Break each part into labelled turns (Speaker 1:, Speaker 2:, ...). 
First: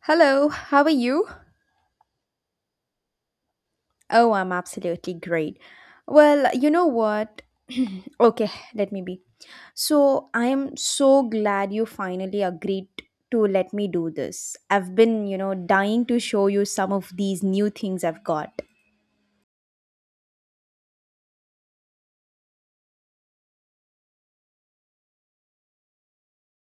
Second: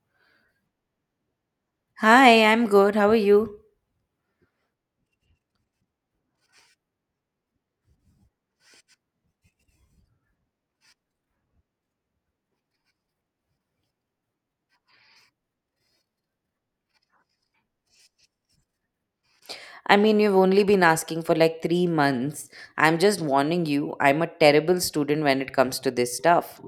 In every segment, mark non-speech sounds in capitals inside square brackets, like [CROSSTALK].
Speaker 1: Hello, how are you?
Speaker 2: Hi, I'm good. How are you?
Speaker 1: Oh, I'm absolutely great. Well, you know what? [CLEARS THROAT] okay, let me be. So, I am so glad you finally agreed to let me do this. I've been, dying to show you some of these new things I've got.
Speaker 2: I mean, you've only been asking for like 3 months. I'm just warning you, I'm a terrible student when it comes to this stuff.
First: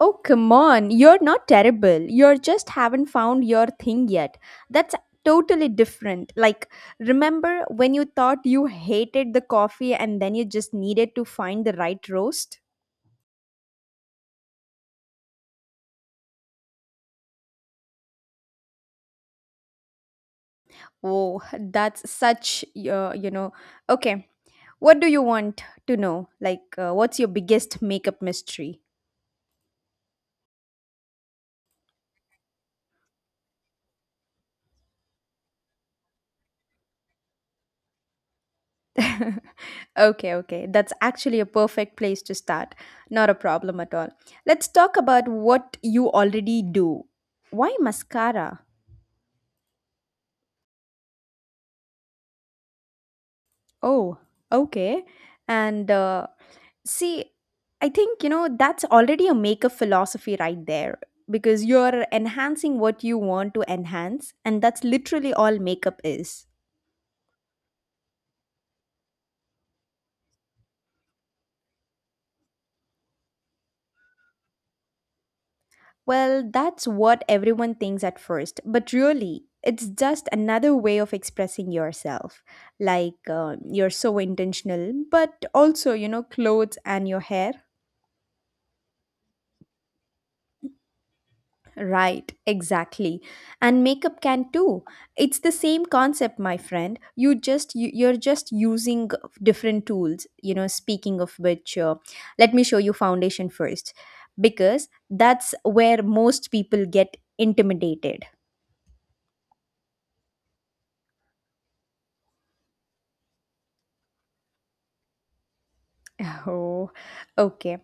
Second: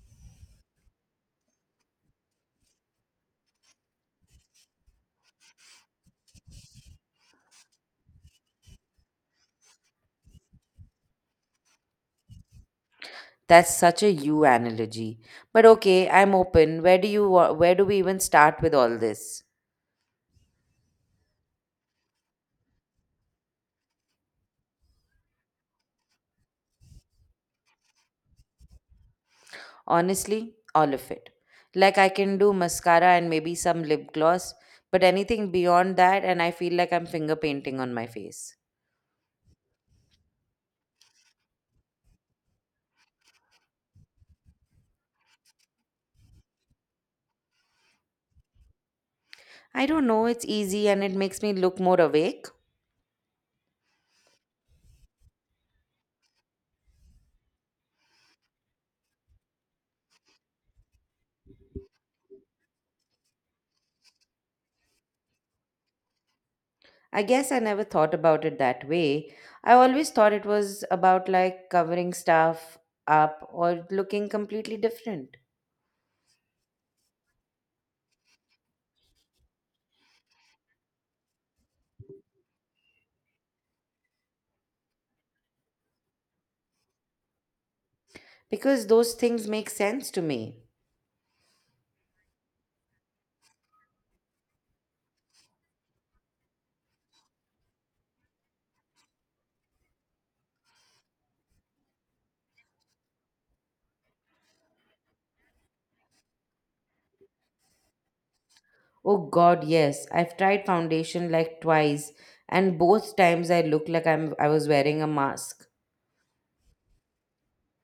Speaker 1: Oh, come on. You're not terrible. You just haven't found your thing yet. That's totally different. Like, remember when you thought you hated the coffee and then you just needed to find the right roast?
Speaker 2: That's such a you analogy. But okay, I'm open. Where do we even start with all this?
Speaker 1: Oh, that's such, Okay, what do you want to know? Like, what's your biggest makeup mystery?
Speaker 2: Honestly, all of it. Like I can do mascara and maybe some lip gloss, but anything beyond that and I feel like I'm finger painting on my face.
Speaker 1: [LAUGHS] okay, okay. That's actually a perfect place to start. Not a problem at all. Let's talk about what you already do. Why mascara?
Speaker 2: I don't know, it's easy and it makes me look more awake.
Speaker 1: Oh, okay. And See, I think, that's already a maker philosophy right there because you're enhancing what you want to enhance, and that's literally all makeup is.
Speaker 2: I guess I never thought about it that way. I always thought it was about like covering stuff up or looking completely different
Speaker 1: Well, that's what everyone thinks at first, but really, it's just another way of expressing yourself. Like, you're so intentional, but also, you know, clothes and your hair.
Speaker 2: because those things make sense to me.
Speaker 1: Right, exactly. And makeup can too. It's the same concept, my friend. You're just using different tools, speaking of which, let me show you foundation first because that's where most people get intimidated.
Speaker 2: Oh god, yes. I've tried foundation like twice and both times I look like I was wearing a mask.
Speaker 1: [LAUGHS] Oh, okay.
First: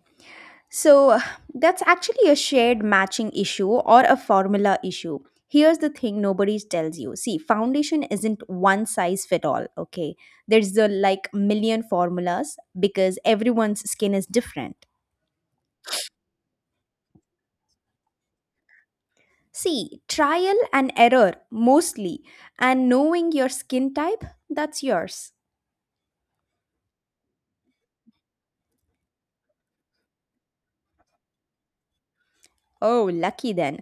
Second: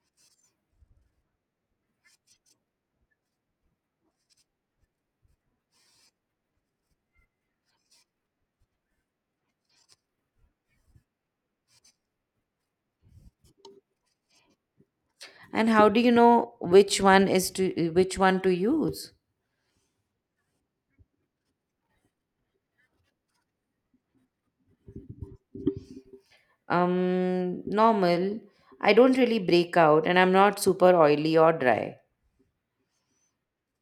Speaker 1: So that's actually a shared matching issue or a formula issue. Here's the thing nobody tells you. See, foundation isn't one size fit all, okay? There's the like million formulas because everyone's skin is different.
Speaker 2: And how do you know which one to use?
Speaker 1: See, trial and error mostly, and knowing your skin type, that's yours.
Speaker 2: Normal. I don't really break out and I'm not super oily or dry.
Speaker 1: Oh, lucky then.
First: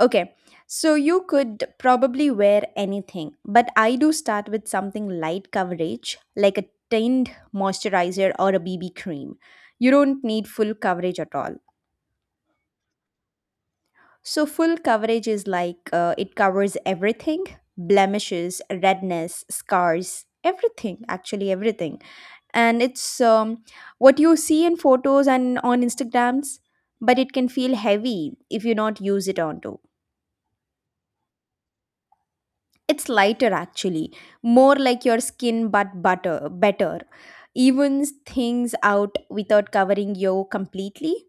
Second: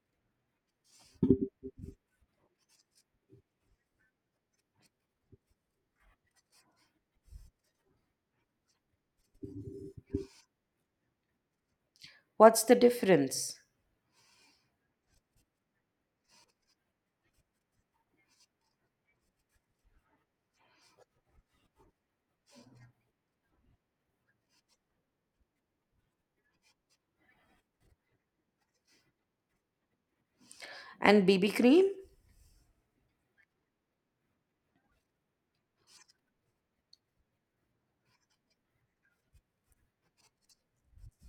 Speaker 1: Okay, so you could probably wear anything, but I do start with something light coverage, like a tinned moisturizer or a BB cream. You don't need full coverage at all.
Speaker 2: What's the difference?
Speaker 1: So, full coverage is like it covers everything, blemishes, redness, scars, everything, actually, everything. And it's what you see in photos and on Instagrams, but it can feel heavy if you not use it onto.
Speaker 2: And BB cream?
Speaker 1: It's lighter actually, more like your skin but butter better. Evens things out without covering you completely.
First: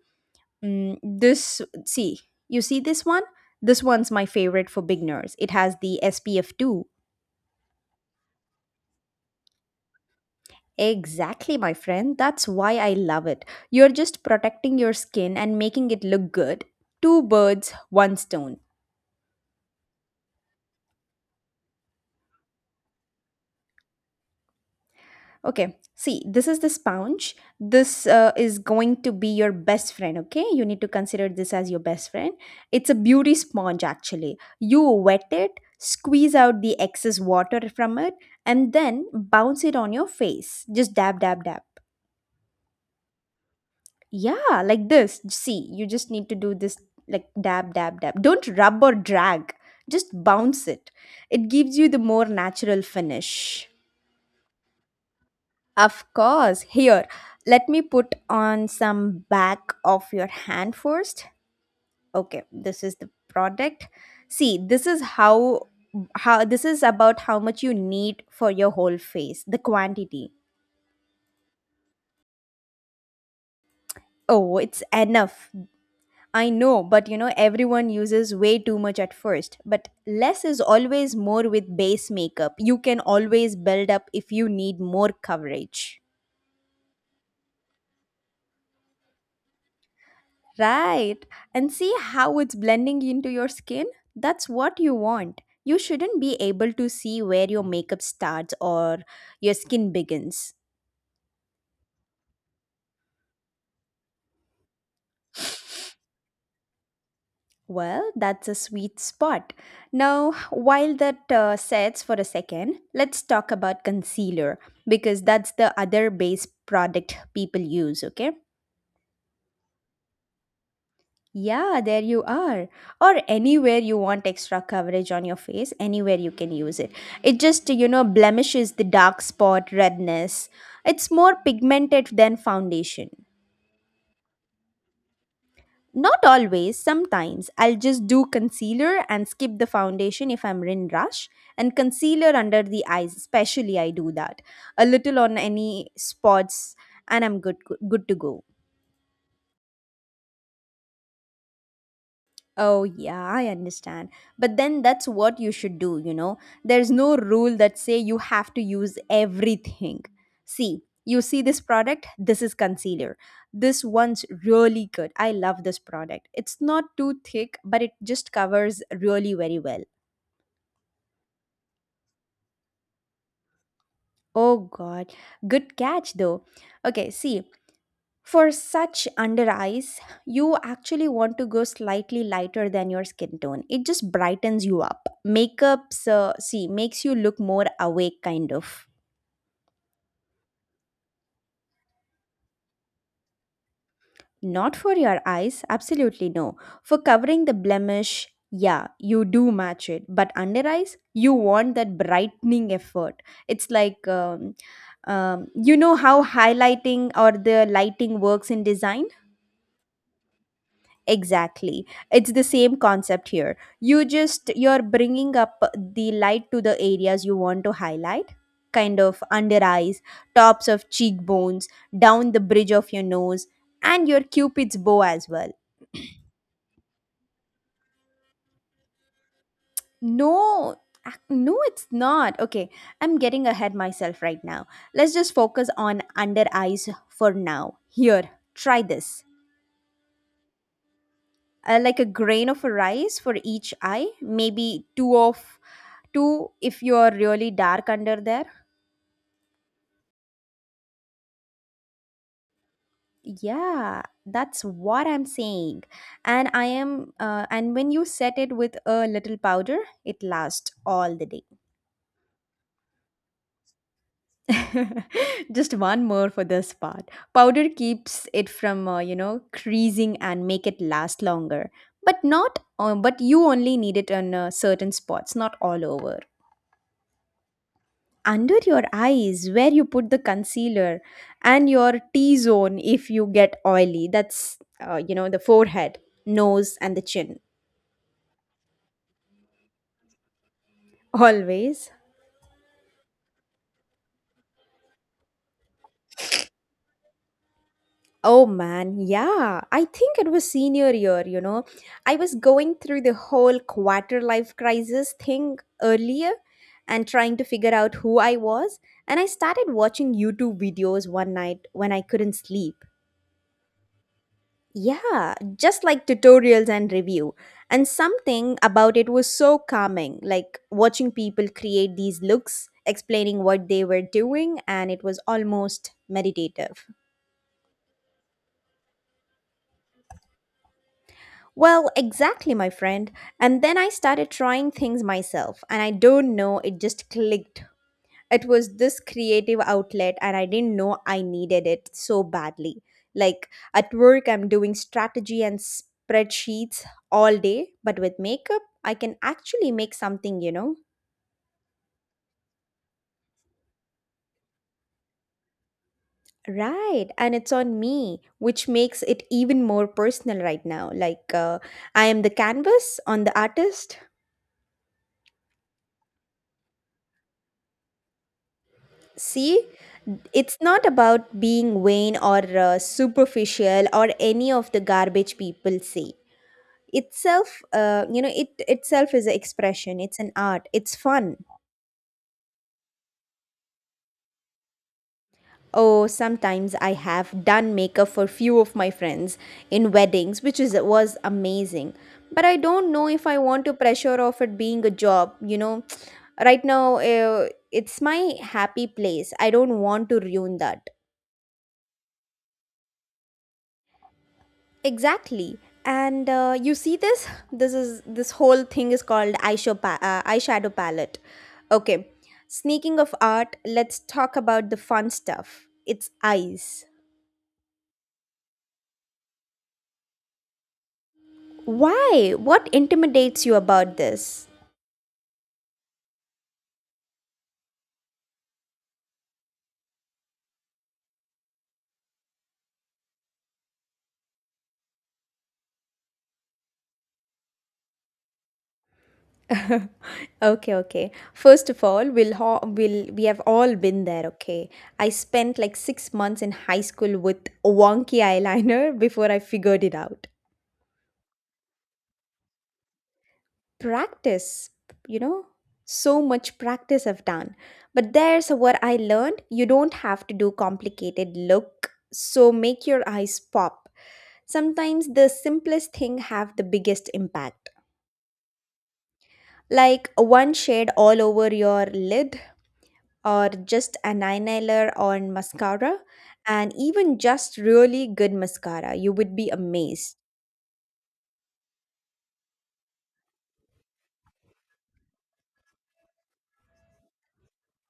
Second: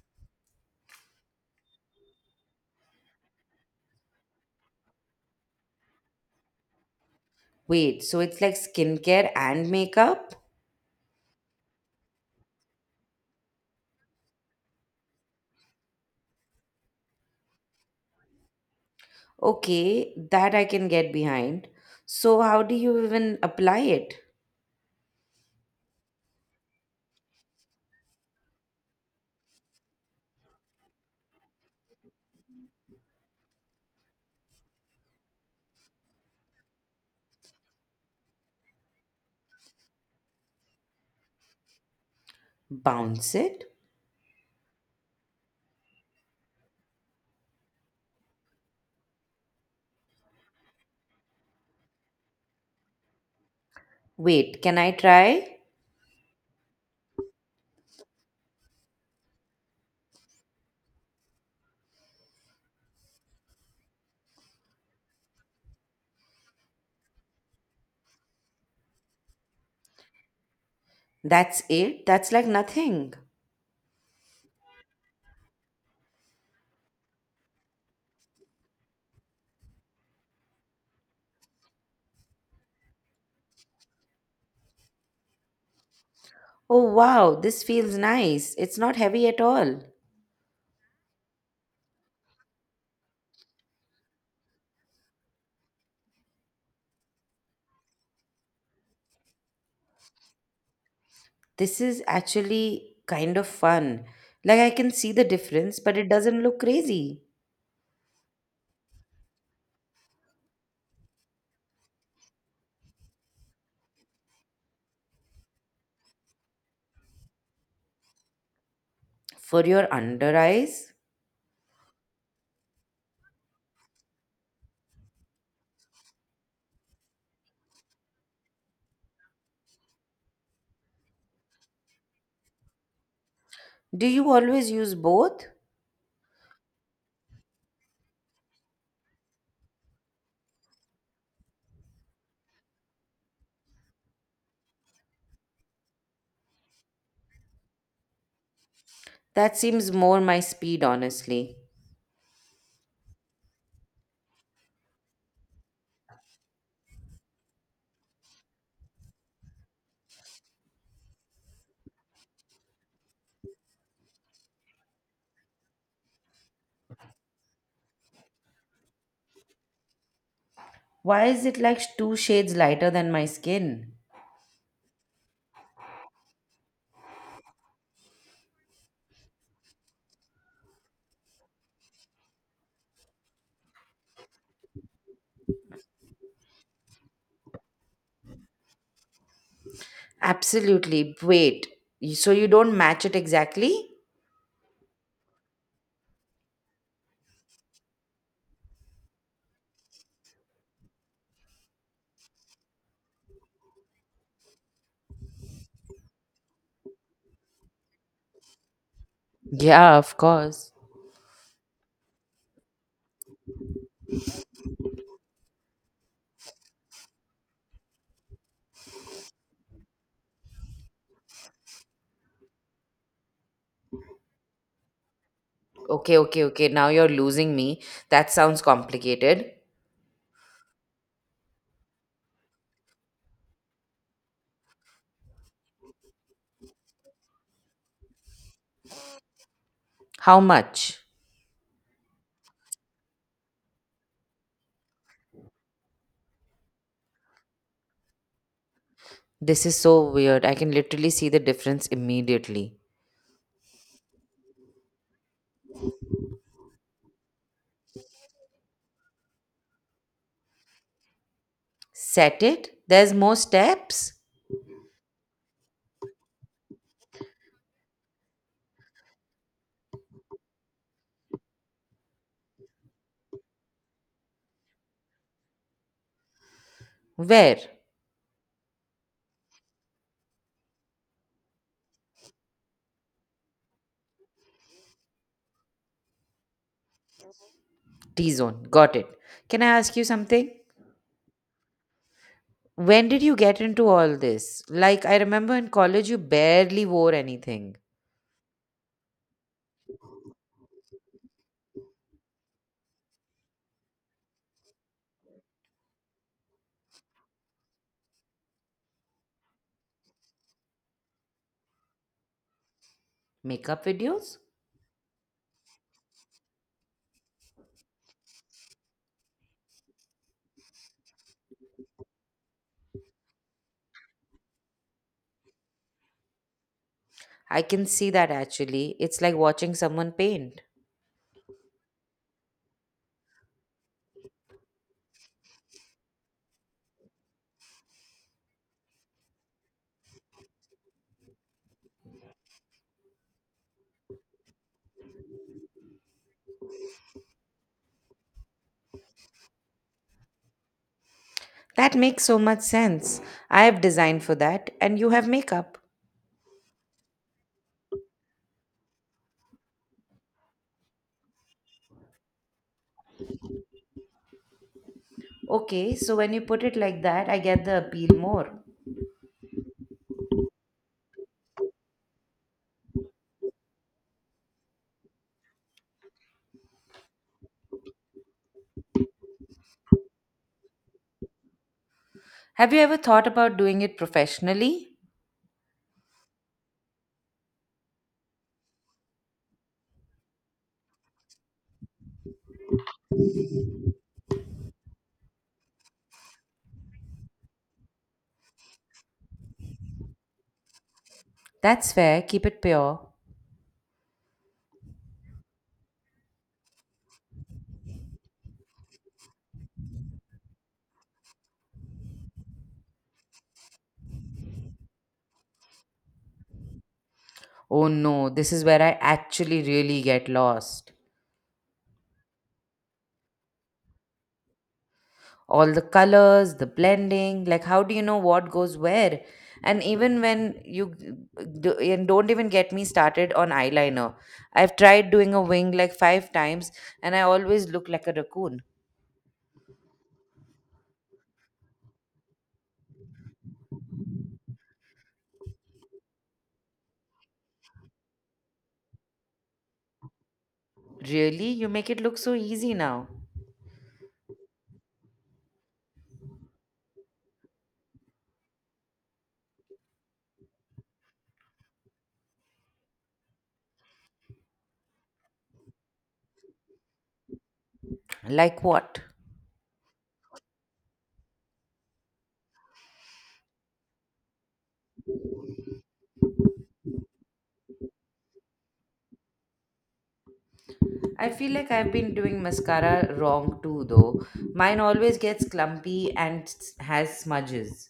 Speaker 1: Mm, this see, you see this one? This one's my favorite for beginners. It has the SPF 2.
Speaker 2: Wait, so it's like skincare and makeup?
Speaker 1: Exactly, my friend. That's why I love it. You're just protecting your skin and making it look good. Two birds, one stone.
Speaker 2: Okay, that I can get behind. So, how do you even apply it?
Speaker 1: Okay, see, this is the sponge. This is going to be your best friend, okay? You need to consider this as your best friend. It's a beauty sponge, actually. You wet it, squeeze out the excess water from it, and then bounce it on your face. Just dab, dab, dab.
Speaker 2: Bounce it?
Speaker 1: Yeah, like this. See, you just need to do this like dab, dab, dab. Don't rub or drag, just bounce it. It gives you the more natural finish.
Speaker 2: Wait, can I try?
Speaker 1: Of course. Here, let me put on some back of your hand first. Okay, this is the product. See, this is how this is about how much you need for your whole face, the quantity.
Speaker 2: That's it? That's like nothing.
Speaker 1: Oh, it's enough. I know, but everyone uses way too much at first. But less is always more with base makeup. You can always build up if you need more coverage.
Speaker 2: Oh wow, this feels nice. It's not heavy at all.
Speaker 1: Right. And see how it's blending into your skin? That's what you want. You shouldn't be able to see where your makeup starts or your skin begins.
Speaker 2: This is actually kind of fun. Like, I can see the difference, but it doesn't look crazy.
Speaker 1: Well, that's a sweet spot. Now, while that sets for a second, let's talk about concealer because that's the other base product people use, okay?
Speaker 2: For your under eyes?
Speaker 1: Yeah, there you are. Or anywhere you want extra coverage on your face, anywhere you can use it. It just, blemishes the dark spot, redness. It's more pigmented than foundation.
Speaker 2: Do you always use both?
Speaker 1: Not always, sometimes. I'll just do concealer and skip the foundation if I'm in rush. And concealer under the eyes, especially I do that. A little on any spots and I'm good to go.
Speaker 2: That seems more my speed, honestly.
Speaker 1: Oh, yeah, I understand. But then that's what you should do, you know. There's no rule that say you have to use everything. See, you see this product, this is concealer. This one's really good. I love this product. It's not too thick, but it just covers really very well.
Speaker 2: Why is it like two shades lighter than my skin?
Speaker 1: Oh god. Good catch though. Okay, see, for such under eyes, you actually want to go slightly lighter than your skin tone. It just brightens you up. Makeups, makes you look more awake, kind of.
Speaker 2: Absolutely. Wait. So you don't match it exactly?
Speaker 1: Not for your eyes, absolutely no. For covering the blemish, yeah, you do match it. But under eyes, you want that brightening effort. It's like, you know how highlighting or the lighting works in design?
Speaker 2: Yeah, of course.
Speaker 1: Exactly. It's the same concept here. You're bringing up the light to the areas you want to highlight, kind of under eyes, tops of cheekbones, down the bridge of your nose, and your cupid's bow as well.
Speaker 2: Okay, okay, okay. Now you're losing me. That sounds complicated.
Speaker 1: No, no, it's not. Okay, I'm getting ahead myself right now. Let's just focus on under eyes for now. Here, try this.
Speaker 2: How much?
Speaker 1: Like a grain of rice for each eye, maybe two if you're really dark under there.
Speaker 2: This is so weird. I can literally see the difference immediately.
Speaker 1: Yeah, that's what I'm saying. And I am and when you set it with a little powder, it lasts all the day.
Speaker 2: Set it? There's more steps?
Speaker 1: [LAUGHS] Just one more for this part. Powder keeps it from creasing and make it last longer, but not but you only need it on certain spots, not all over.
Speaker 2: Where?
Speaker 1: Under your eyes where you put the concealer, and your T zone if you get oily. That's, the forehead, nose, and the chin.
Speaker 2: T zone. Got it. Can I ask you something?
Speaker 1: Always.
Speaker 2: When did you get into all this? Like, I remember in college you barely wore anything.
Speaker 1: Oh man, yeah. I think it was senior year, you know. I was going through the whole quarter life crisis thing earlier and trying to figure out who I was. And I started watching YouTube videos one night when I couldn't sleep.
Speaker 2: Makeup videos?
Speaker 1: Yeah, just like tutorials and review. And something about it was so calming, like watching people create these looks, explaining what they were doing, and it was almost meditative.
Speaker 2: I can see that actually. It's like watching someone paint.
Speaker 1: Well, exactly, my friend. And then I started trying things myself, and I don't know, it just clicked. It was this creative outlet and I didn't know I needed it so badly. Like, at work I'm doing strategy and spreadsheets all day, but with makeup I can actually make something, you know.
Speaker 2: That makes so much sense. I have designed for that, and you have makeup.
Speaker 1: Right, and it's on me, which makes it even more personal right now. Like I am the canvas on the artist.
Speaker 2: Okay, so when you put it like that, I get the appeal more.
Speaker 1: See, it's not about being vain or superficial or any of the garbage people say. Itself, it itself is an expression, it's an art, it's fun.
Speaker 2: Have you ever thought about doing it professionally?
Speaker 1: Oh, sometimes I have done makeup for few of my friends in weddings, which is was amazing. But I don't know if I want to pressure of it being a job, you know. [TSK] right now it's my happy place, I don't want to ruin that.
Speaker 2: That's fair, keep it pure.
Speaker 1: Exactly. And you see this? [LAUGHS] This whole thing is called eyeshadow, eyeshadow palette. Okay. Sneaking of art, let's talk about the fun stuff. It's eyes.
Speaker 2: Oh no, this is where I actually really get lost.
Speaker 1: Why? What intimidates you about this?
Speaker 2: All the colors, the blending, like how do you know what goes where? And even do, and don't even get me started on eyeliner. I've tried doing a wing like five times and I always look like a raccoon.
Speaker 1: [LAUGHS] okay, okay. First of all, we'll ho- we'll we have all been there. Okay, I spent like 6 months in high school with wonky eyeliner [LAUGHS] before I figured it out.
Speaker 2: Really? You make it look so easy now.
Speaker 1: Practice, you know, so much practice I've done. But there's what I learned, you don't have to do complicated look so make your eyes pop. Sometimes the simplest thing have the biggest impact.
Speaker 2: Like what?
Speaker 1: Like one shade all over your lid, or just an eyeliner on mascara, and even just really good mascara you would be amazed.
Speaker 2: I feel like I've been doing mascara wrong too though. Mine always gets clumpy and has smudges.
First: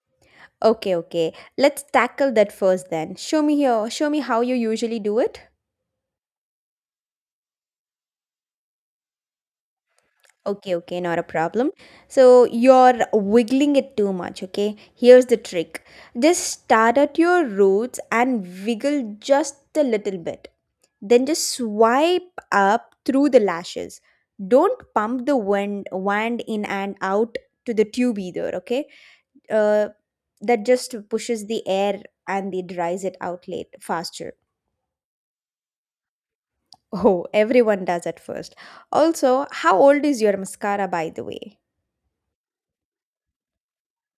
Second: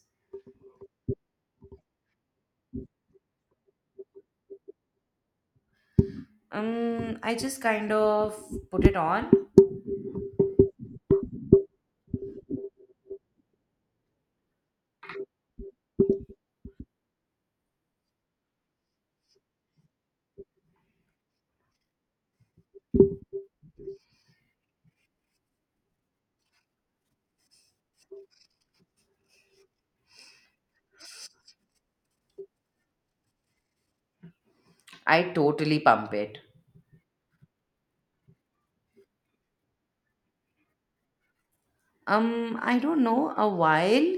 Speaker 1: Okay, okay, let's tackle that first. Then show me, here, show me how you usually do it.
Speaker 2: I just kind of put it on.
Speaker 1: Okay, okay, not a problem. So you're wiggling it too much, okay? Here's the trick, just start at your roots and wiggle just a little bit. Then just swipe up through the lashes. Don't pump the wand in and out to the tube either, okay? Uh, that just pushes the air and it dries it out late faster. [LAUGHS]
Speaker 2: I totally pump it.
Speaker 1: Oh, everyone does at first. Also, how old is your mascara, by the way?
Speaker 2: I don't know, a while?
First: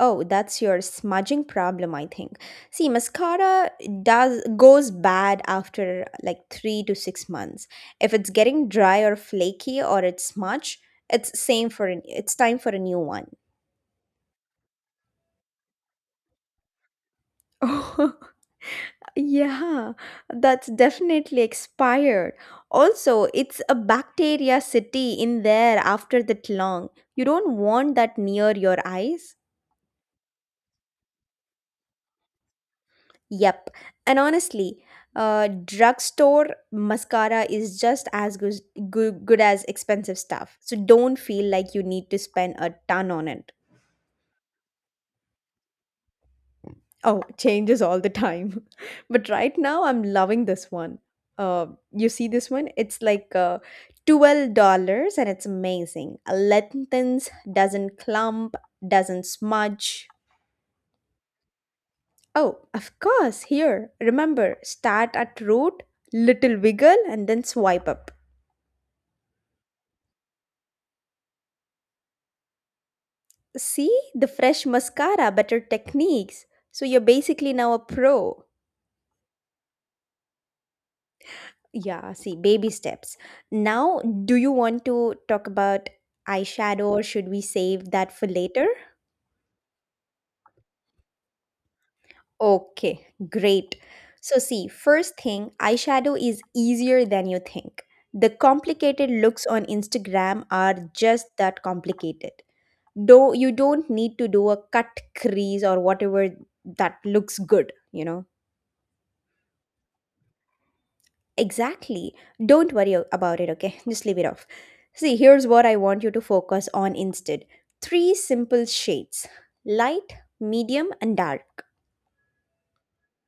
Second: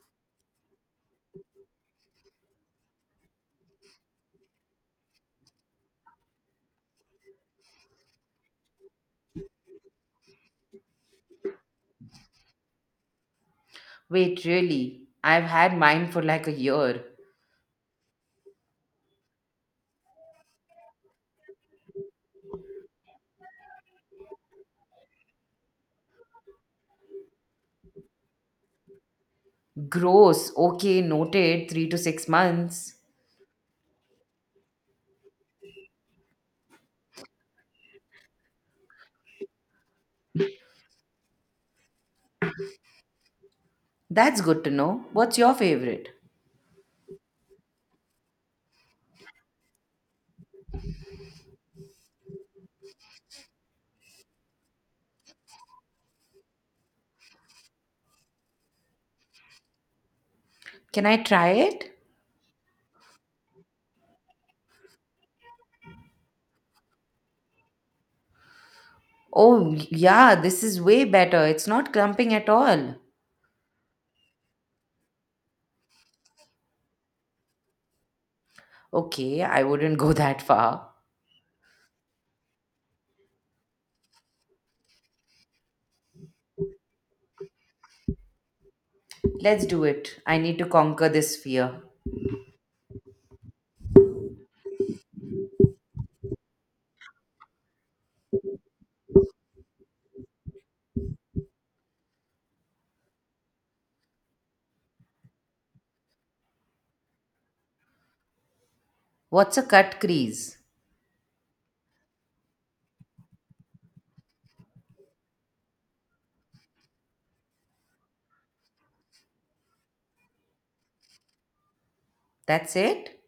Speaker 1: Oh, that's your smudging problem, I think. See, mascara does goes bad after like 3 to 6 months. If it's getting dry or flaky or it's smudge, it's same for an, it's time for a new one.
Speaker 2: Wait, really? I've had mine for like a year.
Speaker 1: Oh, [LAUGHS] yeah, that's definitely expired. Also, it's a bacteria city in there after that long. You don't want that near your eyes.
Speaker 2: Gross. Okay, noted. 3 to 6 months.
Speaker 1: Yep. And honestly, drugstore mascara is just as good as expensive stuff. So don't feel like you need to spend a ton on it.
Speaker 2: That's good to know. What's your favorite?
Speaker 1: Oh, changes all the time. [LAUGHS] But right now, I'm loving this one. You see this one? It's like $12 and it's amazing. Lengthens, doesn't clump, doesn't smudge.
Speaker 2: Can I try it?
Speaker 1: Oh, of course, here. Remember, start at root, little wiggle, and then swipe up.
Speaker 2: Oh, yeah, this is way better. It's not clumping at all.
Speaker 1: See, the fresh mascara, better techniques. So you're basically now a pro.
Speaker 2: Okay, I wouldn't [LAUGHS] go that far.
Speaker 1: Yeah, see, baby steps. Now, do you want to talk about eyeshadow or should we save that for later?
Speaker 2: Let's do it. I need to conquer this fear.
Speaker 1: Okay, great. So, see, first thing, eyeshadow is easier than you think. The complicated looks on Instagram are just that complicated. Though you don't need to do a cut crease or whatever that looks good,
Speaker 2: What's a cut crease?
Speaker 1: Exactly. Don't worry about it, okay? [LAUGHS] Just leave it off. See, here's what I want you to focus on instead: three simple shades, light, medium, and dark.
Speaker 2: That's it?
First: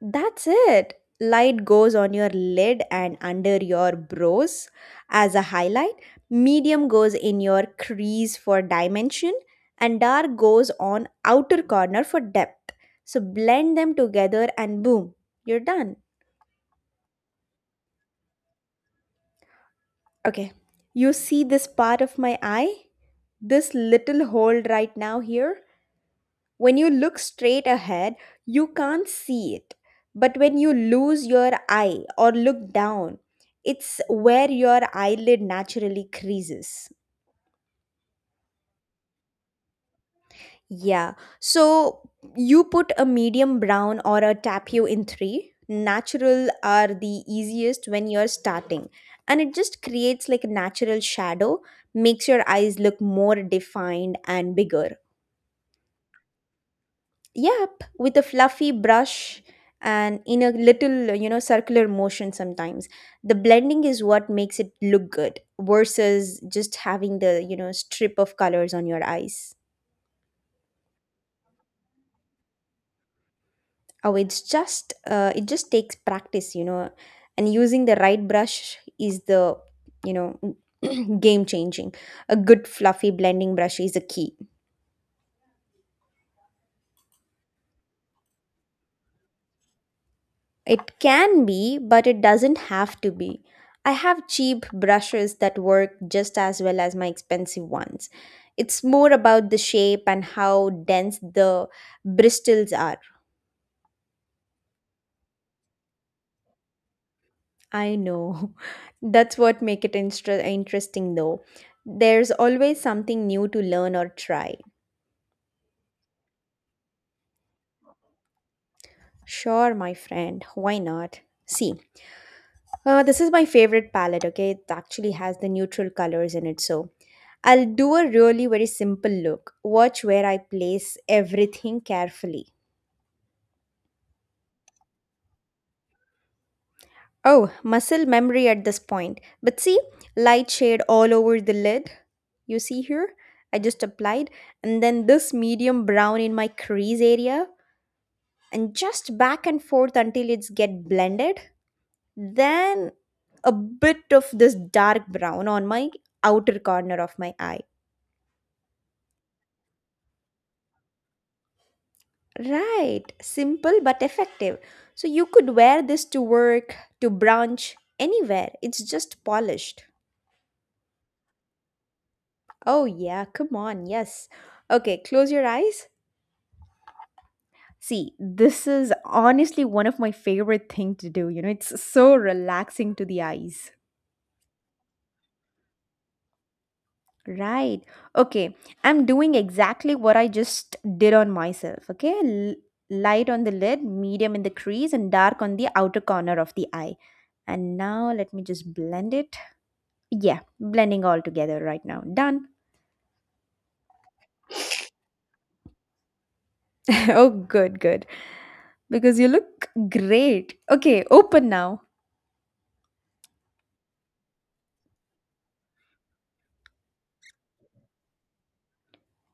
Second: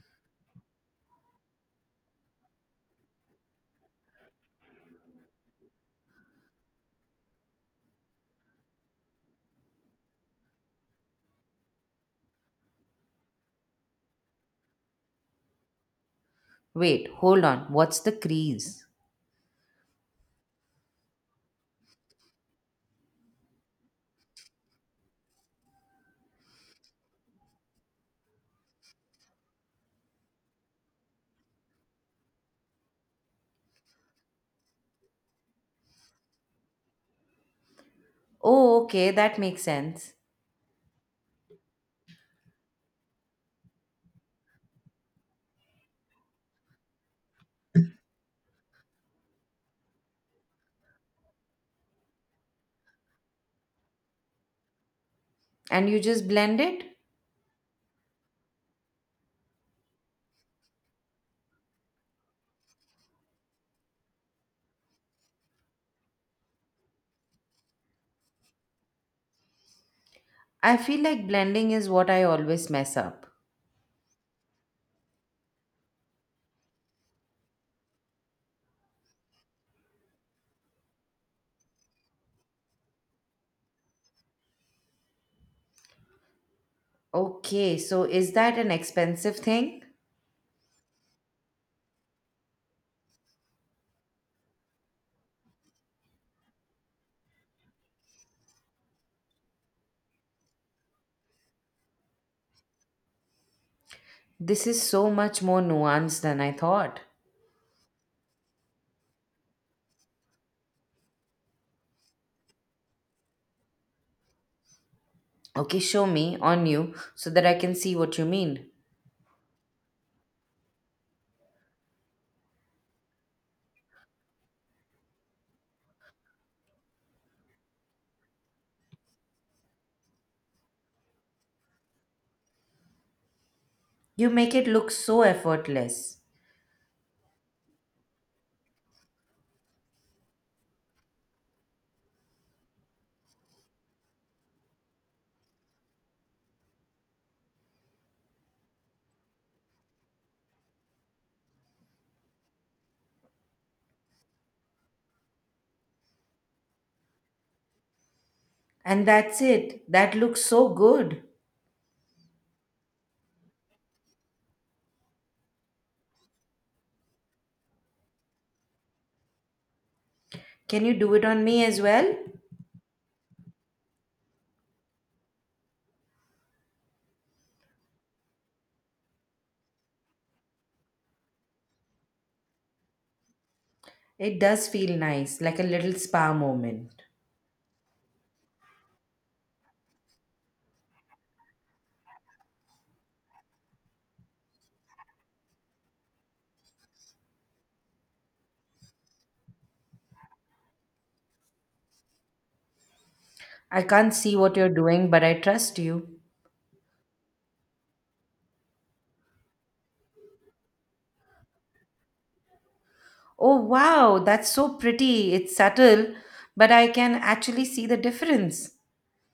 Speaker 1: That's it. Light goes on your lid and under your brows as a highlight, medium goes in your crease for dimension, and dark goes on outer corner for depth. So blend them together and boom, you're done.
Speaker 2: Wait, hold on. What's the crease?
Speaker 1: Okay. You see this part of my eye? This little hole right now here. When you look straight ahead, you can't see it. But when you lose your eye or look down, it's where your eyelid naturally creases.
Speaker 2: Oh, okay, that makes sense.
Speaker 1: Yeah. So you put a medium brown or a tapio in three. Natural are the easiest when you're starting. And it just creates like a natural shadow, makes your eyes look more defined and bigger.
Speaker 2: And you just blend it?
Speaker 1: Yep, with a fluffy brush and in a little, you know, circular motion sometimes. The blending is what makes it look good versus just having the, you know, strip of colors on your eyes.
Speaker 2: I feel like blending is what I always mess up.
Speaker 1: Oh, it's just, it just takes practice, you know, and using the right brush is the, you know, [CLEARS THROAT] game changing. A good fluffy blending brush is a key.
Speaker 2: Okay, so is that an expensive thing?
Speaker 1: It can be, but it doesn't have to be. I have cheap brushes that work just as well as my expensive ones. It's more about the shape and how dense the bristles are.
Speaker 2: This is so much more nuanced than I thought.
Speaker 1: I know. [LAUGHS] That's what make it interesting though. There's always something new to learn or try.
Speaker 2: Okay, show me on you so that I can see what you mean.
Speaker 1: Sure, my friend. Why not? See, this is my favorite palette, okay? It actually has the neutral colors in it, so I'll do a really very simple look. Watch where I place everything carefully.
Speaker 2: You make it look so effortless.
Speaker 1: Oh, muscle memory at this point. But see, light shade all over the lid. You see here? I just applied. And then this medium brown in my crease area. And just back and forth until it's get blended. Then a bit of this dark brown on my outer corner of my eye.
Speaker 2: And that's it. That looks so good.
Speaker 1: Right, simple but effective. So you could wear this to work, to brunch, anywhere. It's just polished.
Speaker 2: Can you do it on me as well?
Speaker 1: Oh, yeah, come on, yes. Okay, close your eyes. See, this is honestly one of my favorite thing to do. You know, it's so relaxing to the eyes.
Speaker 2: It does feel nice, like a little spa moment.
Speaker 1: Right. Okay, I'm doing exactly what I just did on myself. Okay, light on the lid, medium in the crease, and dark on the outer corner of the eye. And now let me just blend it. Yeah, blending all together right now. Done.
Speaker 2: I can't see what you're doing, but I trust you.
Speaker 1: [LAUGHS] Oh, good. Because you look great. Okay, open now.
Speaker 2: Oh, wow, that's so pretty. It's subtle, but I can actually see the difference.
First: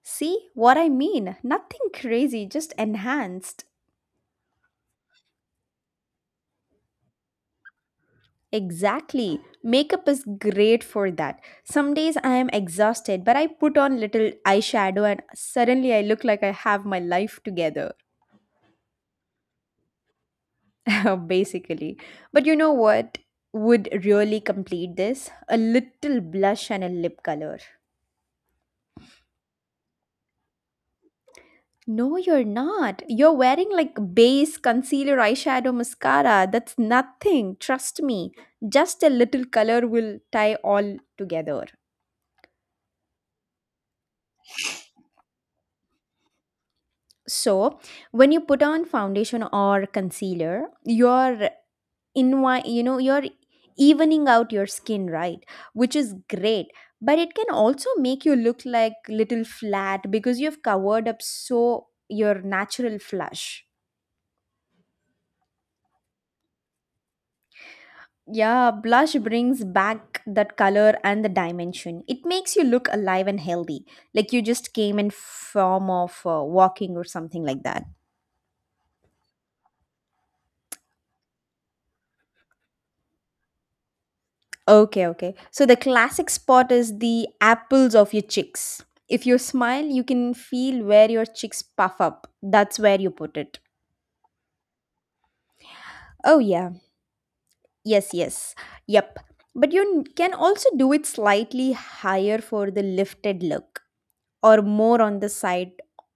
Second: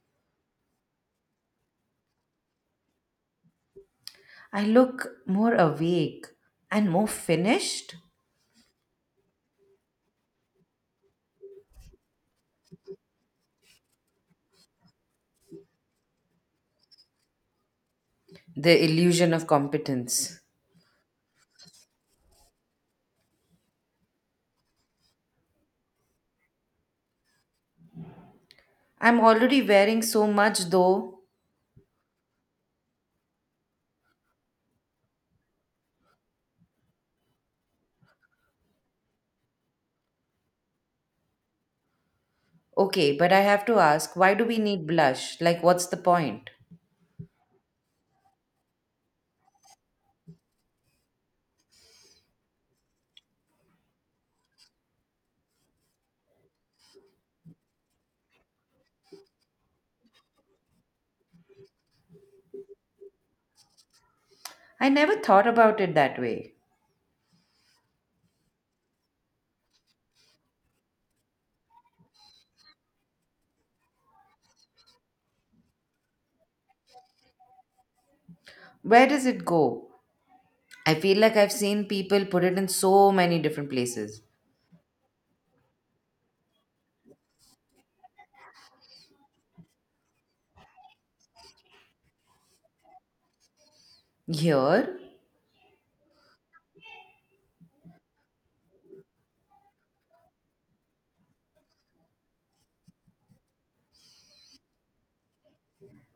Speaker 1: See what I mean? Nothing crazy, just enhanced.
Speaker 2: I look more awake and more finished.
Speaker 1: Exactly. Makeup is great for that. Some days I am exhausted, but I put on little eyeshadow and suddenly I look like I have my life together,
Speaker 2: The illusion of competence.
Speaker 1: [LAUGHS] basically. But you know what would really complete this? A little blush and a lip color.
Speaker 2: I'm already wearing so much, though.
Speaker 1: No, you're not. You're wearing like base, concealer, eyeshadow, mascara. That's nothing. Trust me. Just a little color will tie all together.
Speaker 2: Okay, but I have to ask, why do we need blush? Like, what's the point?
Speaker 1: So, when you put on foundation or concealer, you're in, you know, you're evening out your skin, right? Which is great. But it can also make you look like little flat because you've covered up so your natural flush.
Speaker 2: I never thought about it that way.
Speaker 1: Yeah, blush brings back that color and the dimension. It makes you look alive and healthy, like you just came in form of walking or something like that.
Speaker 2: Where does it go? I feel like I've seen people put it in so many different places.
Speaker 1: Okay, okay. So the classic spot is the apples of your cheeks. If you smile, you can feel where your cheeks puff up. That's where you put it.
Speaker 2: Here?
Speaker 1: Oh yeah. Yes, yes. Yep. But you can also do it slightly higher for the lifted look, or more on the side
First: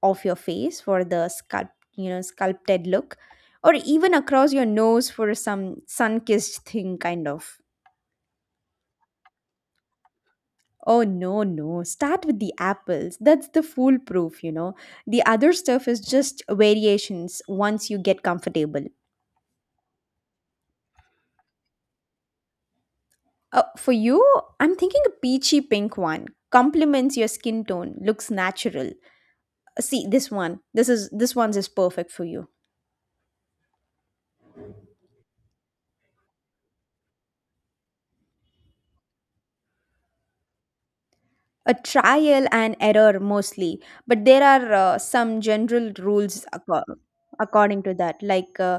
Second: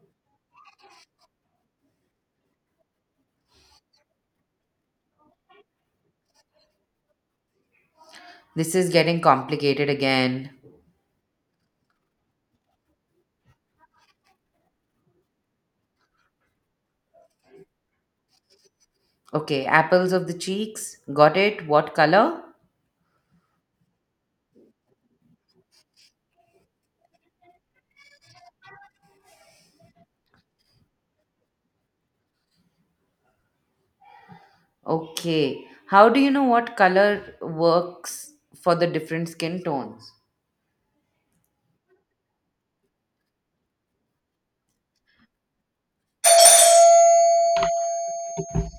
Speaker 1: of your face for the sculpt, you know, sculpted look, or even across your nose for some sun-kissed thing kind of.
Speaker 2: This is getting complicated again.
Speaker 1: Oh, no, start with the apples, that's the foolproof, you know. The other stuff is just variations once you get comfortable.
Speaker 2: Okay, apples of the cheeks. Got it. What color?
Speaker 1: For you, I'm thinking a peachy pink one, complements your skin tone, looks natural. See this one, this is, this one's is perfect for you.
Speaker 2: Okay. How do you know what color works for the different skin tones?
Speaker 1: A trial and error mostly, but there are some general rules according to that, like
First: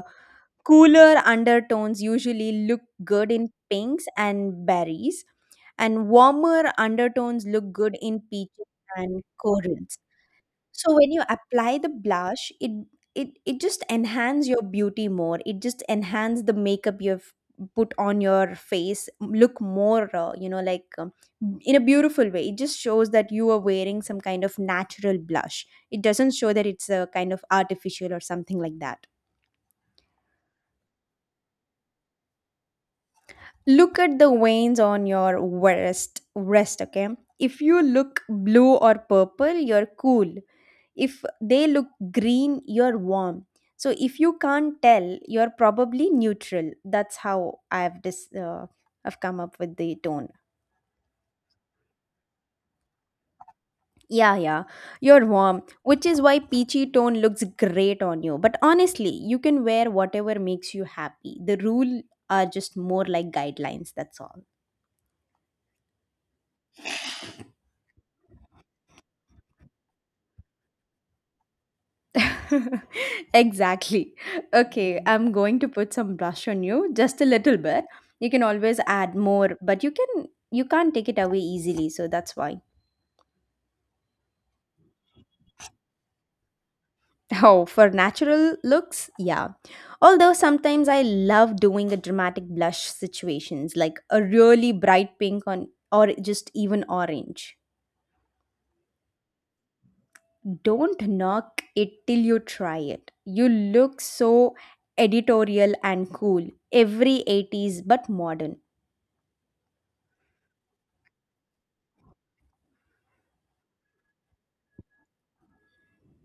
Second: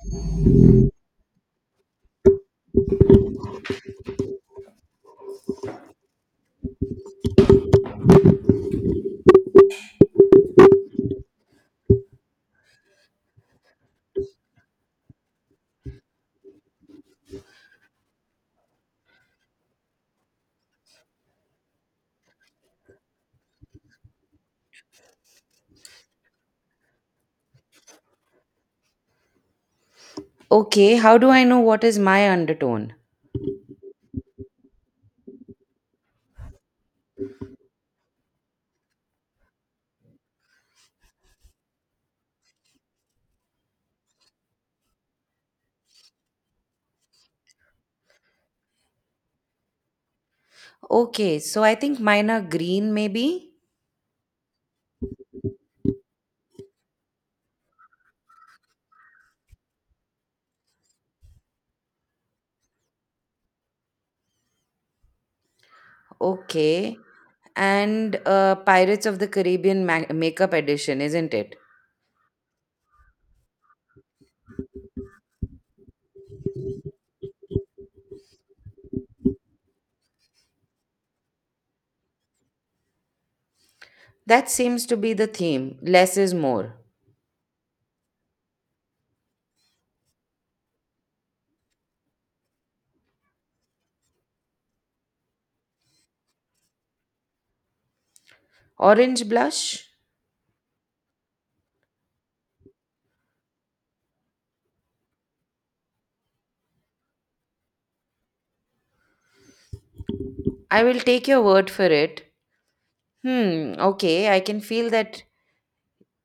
Speaker 1: cooler undertones usually look good in pinks and berries, and warmer undertones look good in peaches and corals. So when you apply the blush, it just enhance your beauty more. It just enhance the makeup you've put on your face, look more you know, like in a beautiful way. It just shows that you are wearing some kind of natural blush, it doesn't show that it's a kind of artificial or something like that.
Speaker 2: Okay, how do I know what is my undertone?
Speaker 1: Look at the veins on your wrist, okay? If you look blue or purple, you're cool. If they look green, you're warm. So if you can't tell, you're probably neutral. That's how I've come up with the tone.
Speaker 2: Okay, so I think mine are green, maybe.
Speaker 1: Yeah, yeah, you're warm, which is why peachy tone looks great on you. But honestly, you can wear whatever makes you happy. The rule are just more like guidelines, that's all.
Speaker 2: Okay. And Pirates of the Caribbean makeup edition, isn't it?
Speaker 1: [LAUGHS] Exactly. Okay, I'm going to put some blush on you, just a little bit. You can always add more, but you can't take it away easily, so that's why. [LAUGHS]
Speaker 2: That seems to be the theme. Less is more.
Speaker 1: Oh, for natural looks, yeah. Although sometimes I love doing the dramatic blush situations, like a really bright pink on or just even orange.
Speaker 2: Orange blush?
Speaker 1: Don't knock it till you try it. You look so editorial and cool, every 80s but modern.
Speaker 2: I will take your word for it. Hmm, okay, I can feel that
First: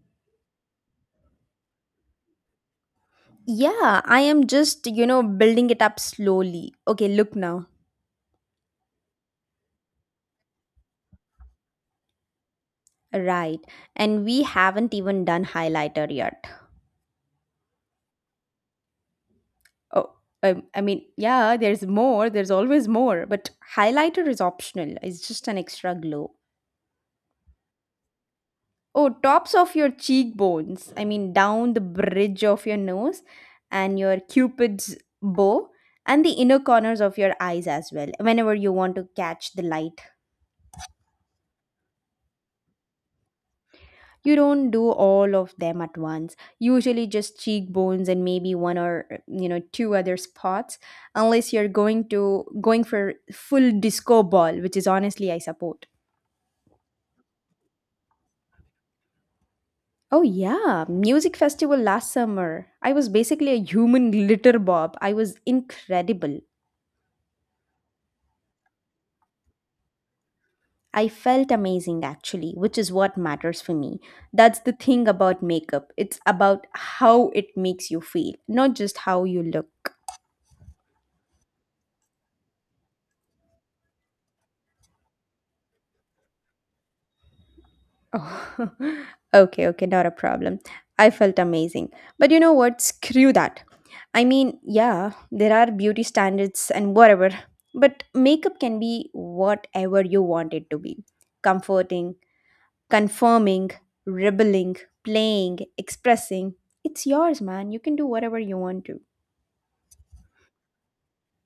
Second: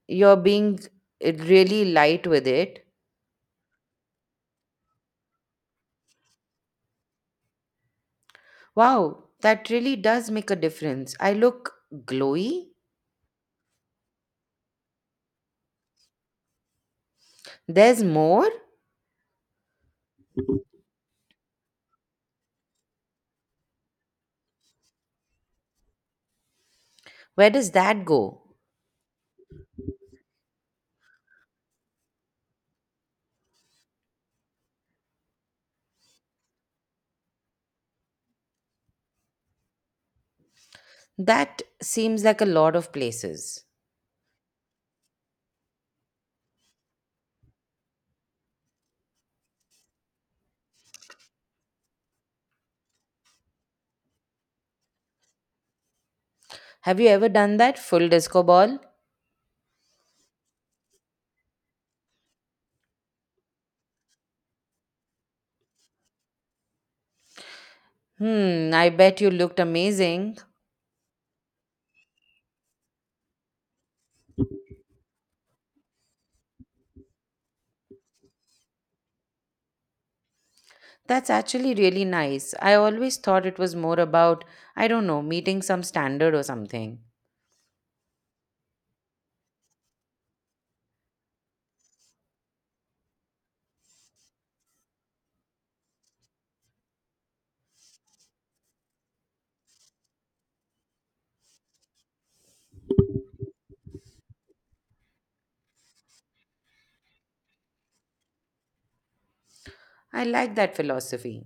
Speaker 2: you're being really light with it.
Speaker 1: Yeah, I am just, you know, building it up slowly. Okay, look now.
Speaker 2: Wow, that really does make a difference. I look glowy.
Speaker 1: Right. And we haven't even done highlighter yet.
Speaker 2: There's more?
Speaker 1: Oh, I mean, yeah, there's more. There's always more. But highlighter is optional, it's just an extra glow.
Speaker 2: Where does that go?
Speaker 1: Oh, tops of your cheekbones. I mean, down the bridge of your nose and your cupid's bow and the inner corners of your eyes as well, whenever you want to catch the light.
Speaker 2: That seems like a lot of places.
Speaker 1: You don't do all of them at once. Usually just cheekbones and maybe one or, you know, two other spots, unless you're going for full disco ball, which is honestly I support.
Speaker 2: Have you ever done that full disco ball?
Speaker 1: Oh yeah, music festival last summer. I was basically a human glitter bob. I was incredible.
Speaker 2: Hmm, I bet you looked amazing.
Speaker 1: I felt amazing actually, which is what matters for me. That's the thing about makeup. It's about how it makes you feel, not just how you look.
Speaker 2: That's actually really nice. I always thought it was more about, I don't know, meeting some standard or something.
Speaker 1: Oh, [LAUGHS] okay, okay, not a problem. I felt amazing. But you know what? Screw that. I mean, yeah, there are beauty standards and whatever, but makeup can be whatever you want it to be: comforting, confirming, rebelling, playing, expressing. It's yours, man. You can do whatever you want to.
Speaker 2: I like that philosophy.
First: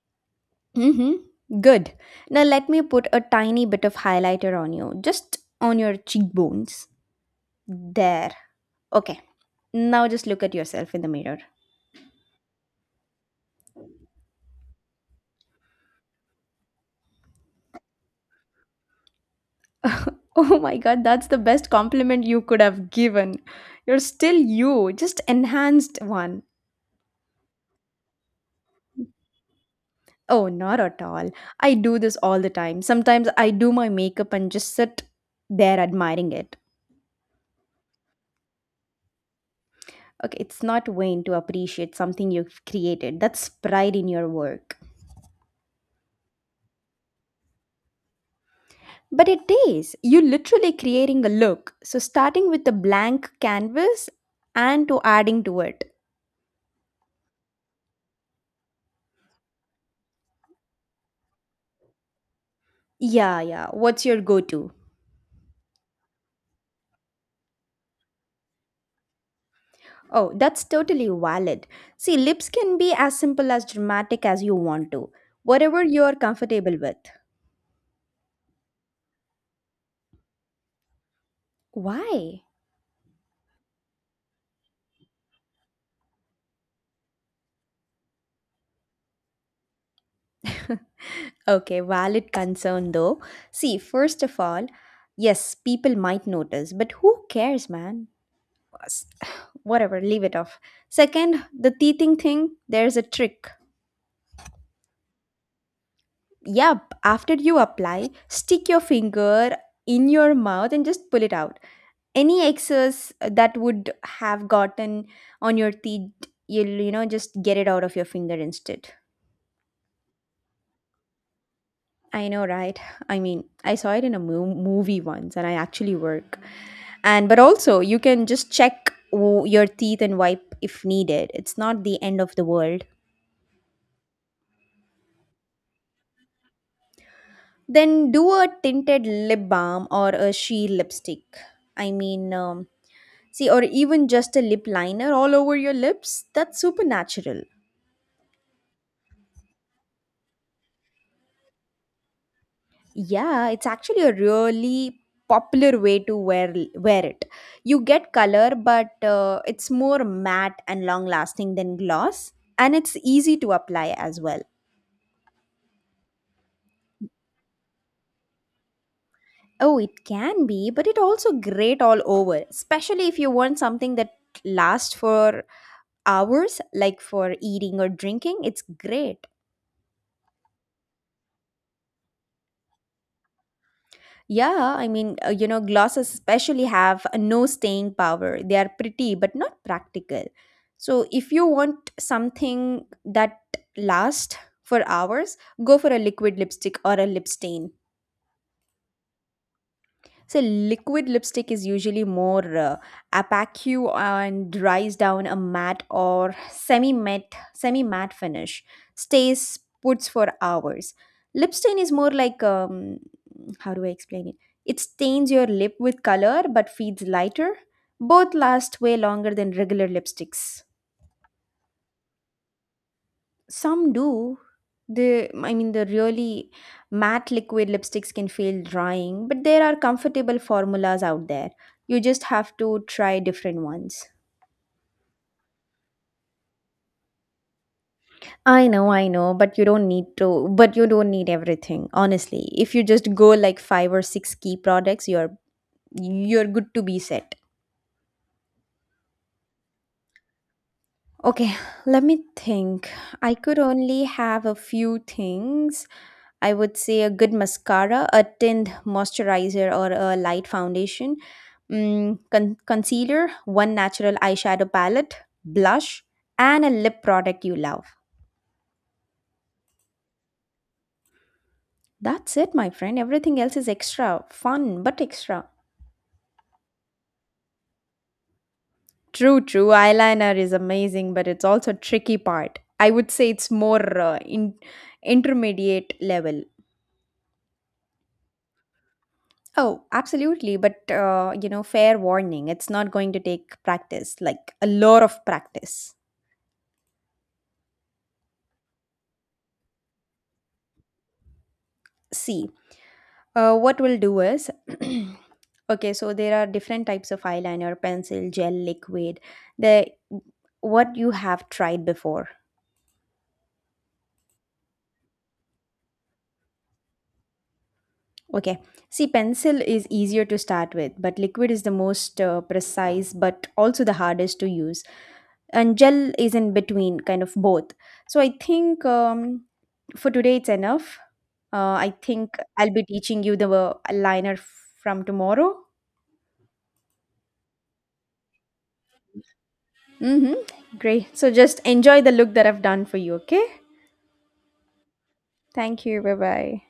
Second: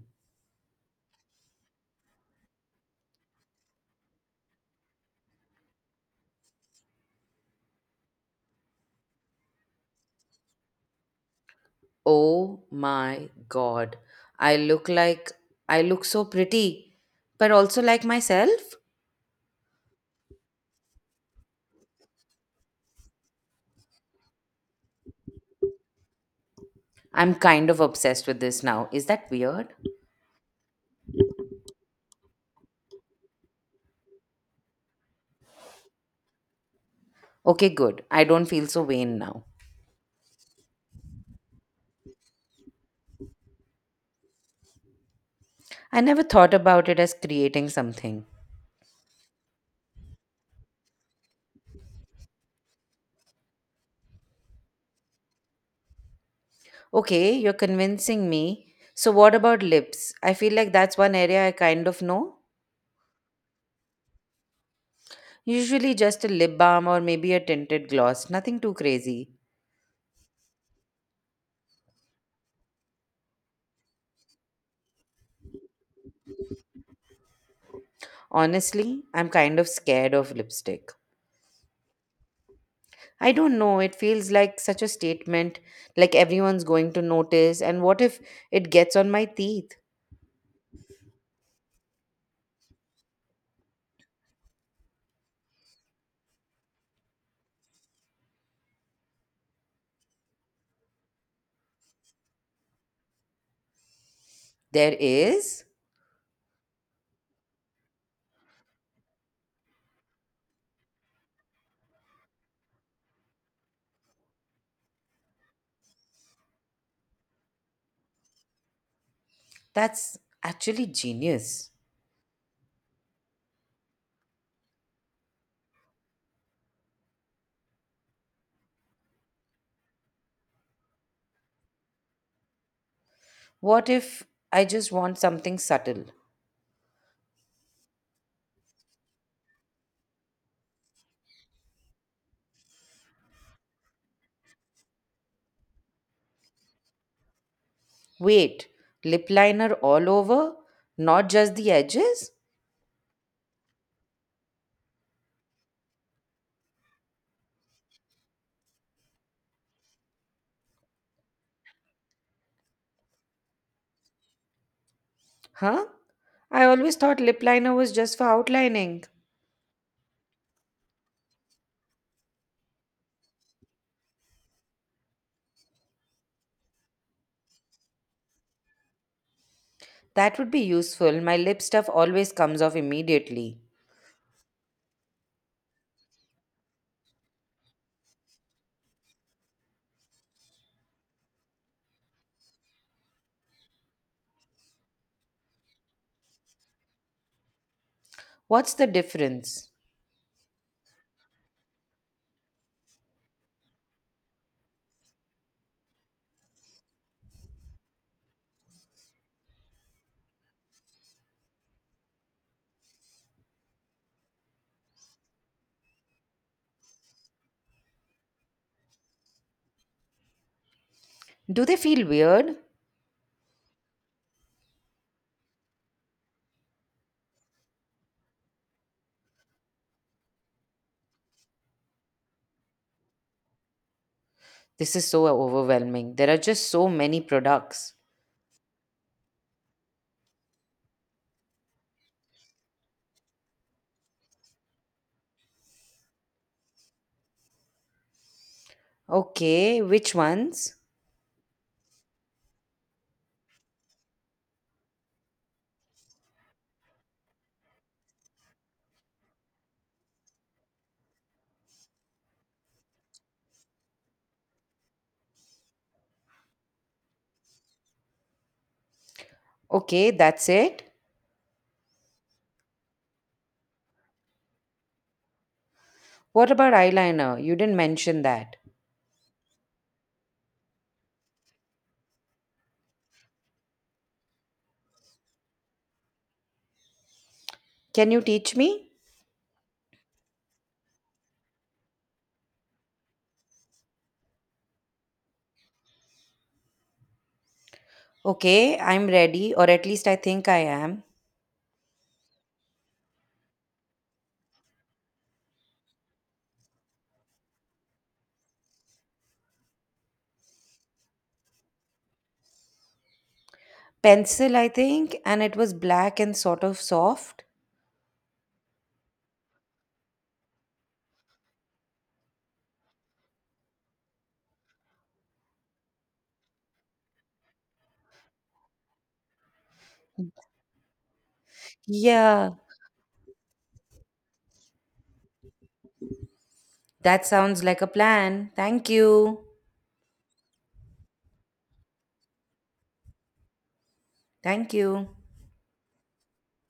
Speaker 1: Mm-hmm. Good. Now let me put a tiny bit of highlighter on you, just on your cheekbones. There. Okay. Now just look at yourself in the mirror.
Speaker 2: Oh my god. I look like I look so pretty, but also like myself.
Speaker 1: [LAUGHS] Oh my god, that's the best compliment you could have given. You're still you, just enhanced one.
Speaker 2: I'm kind of obsessed with this now. Is that weird?
Speaker 1: Oh, not at all. I do this all the time. Sometimes I do my makeup and just sit there admiring it.
Speaker 2: Okay, good. I don't feel so vain now.
Speaker 1: Okay, it's not vain to appreciate something you've created. That's pride in your work.
Speaker 2: I never thought about it as creating something.
Speaker 1: But it is. You're literally creating a look. So starting with a blank canvas and to adding to it.
Speaker 2: Okay, you're convincing me. So, what about lips? I feel like that's one area I kind of know.
Speaker 1: Yeah, yeah. What's your go to?
Speaker 2: Usually, just a lip balm or maybe a tinted gloss, nothing too crazy.
Speaker 1: Oh, that's totally valid. See, lips can be as simple as dramatic as you want to, whatever you're comfortable with.
Speaker 2: Honestly, I'm kind of scared of lipstick.
Speaker 1: Why?
Speaker 2: I don't know. It feels like such a statement, like everyone's going to notice. And what if it gets on my teeth?
Speaker 1: [LAUGHS] Okay, valid concern though. See, first of all, yes, people might notice, but who cares, man? S- [SIGHS] Whatever, leave it off. Second, the teething thing, there's a trick.
Speaker 2: There is?
Speaker 1: Yep, after you apply, stick your finger in your mouth and just pull it out. Any excess that would have gotten on your teeth, you'll, you know, just get it out of your finger instead.
Speaker 2: That's actually genius.
Speaker 1: I know, right? I mean, I saw it in a movie once and I actually work. And but also you can just check your teeth and wipe if needed. It's not the end of the world.
Speaker 2: What if I just want something subtle?
Speaker 1: Then do a tinted lip balm or a sheer lipstick, I mean, see, or even just a lip liner all over your lips, that's super natural.
Speaker 2: Wait, lip liner all over? Not just the edges?
Speaker 1: Yeah, it's actually a really popular way to wear it. You get color, but it's more matte and long lasting than gloss, and it's easy to apply as well.
Speaker 2: Huh? I always thought lip liner was just for outlining.
Speaker 1: Oh, it can be, but it also great all over, especially if you want something that lasts for hours, like for eating or drinking. It's great.
Speaker 2: That would be useful. My lip stuff always comes off immediately.
Speaker 1: Yeah, I mean, you know, glosses especially have a no staying power. They are pretty but not practical. So, if you want something that lasts for hours, go for a liquid lipstick or a lip stain.
Speaker 2: What's the difference?
Speaker 1: So, liquid lipstick is usually more opaque and dries down a matte or semi matte finish. Stays puts for hours. Lip stain is more like how do I explain it? It stains your lip with color but feels lighter. Both last way longer than regular lipsticks.
Speaker 2: Do they feel weird?
Speaker 1: Some do. The I mean the really matte liquid lipsticks can feel drying, but there are comfortable formulas out there. You just have to try different ones.
Speaker 2: This is so overwhelming. There are just so many products.
Speaker 1: I know, but you don't need everything. Honestly, if you just go like five or six key products, you're good to be set.
Speaker 2: Okay, which ones?
Speaker 1: Okay, let me think. I could only have a few things. I would say a good mascara, a tint moisturizer, or a light foundation, mm, concealer, one natural eyeshadow palette, blush, and a lip product you love.
Speaker 2: Okay, that's it.
Speaker 1: That's it, my friend. Everything else is extra. Fun, but extra.
Speaker 2: What about eyeliner? You didn't mention that.
Speaker 1: True, true. Eyeliner is amazing, but it's also tricky part. I would say it's more intermediate level.
Speaker 2: Can you teach me?
Speaker 1: Oh, absolutely. But, you know, fair warning, it's not going to take practice, like a lot of practice.
Speaker 2: Okay, I'm ready, or at least I think I am.
Speaker 1: See, what we'll do is [CLEARS THROAT] okay, so there are different types of eyeliner, pencil, gel, liquid, the what you have tried before.
Speaker 2: Pencil, I think, and it was black and sort of soft.
Speaker 1: Okay, see, pencil is easier to start with, but liquid is the most precise but also the hardest to use. And gel is in between, kind of both. So I think. For today, it's enough. I think
Speaker 2: Yeah,
Speaker 1: I'll be teaching you the liner from tomorrow.
Speaker 2: that sounds like a plan. Thank you.
Speaker 1: Mm-hmm. Great. So just enjoy the look that I've done for you, okay?
Speaker 2: Thank you.
Speaker 1: Thank you. Bye bye.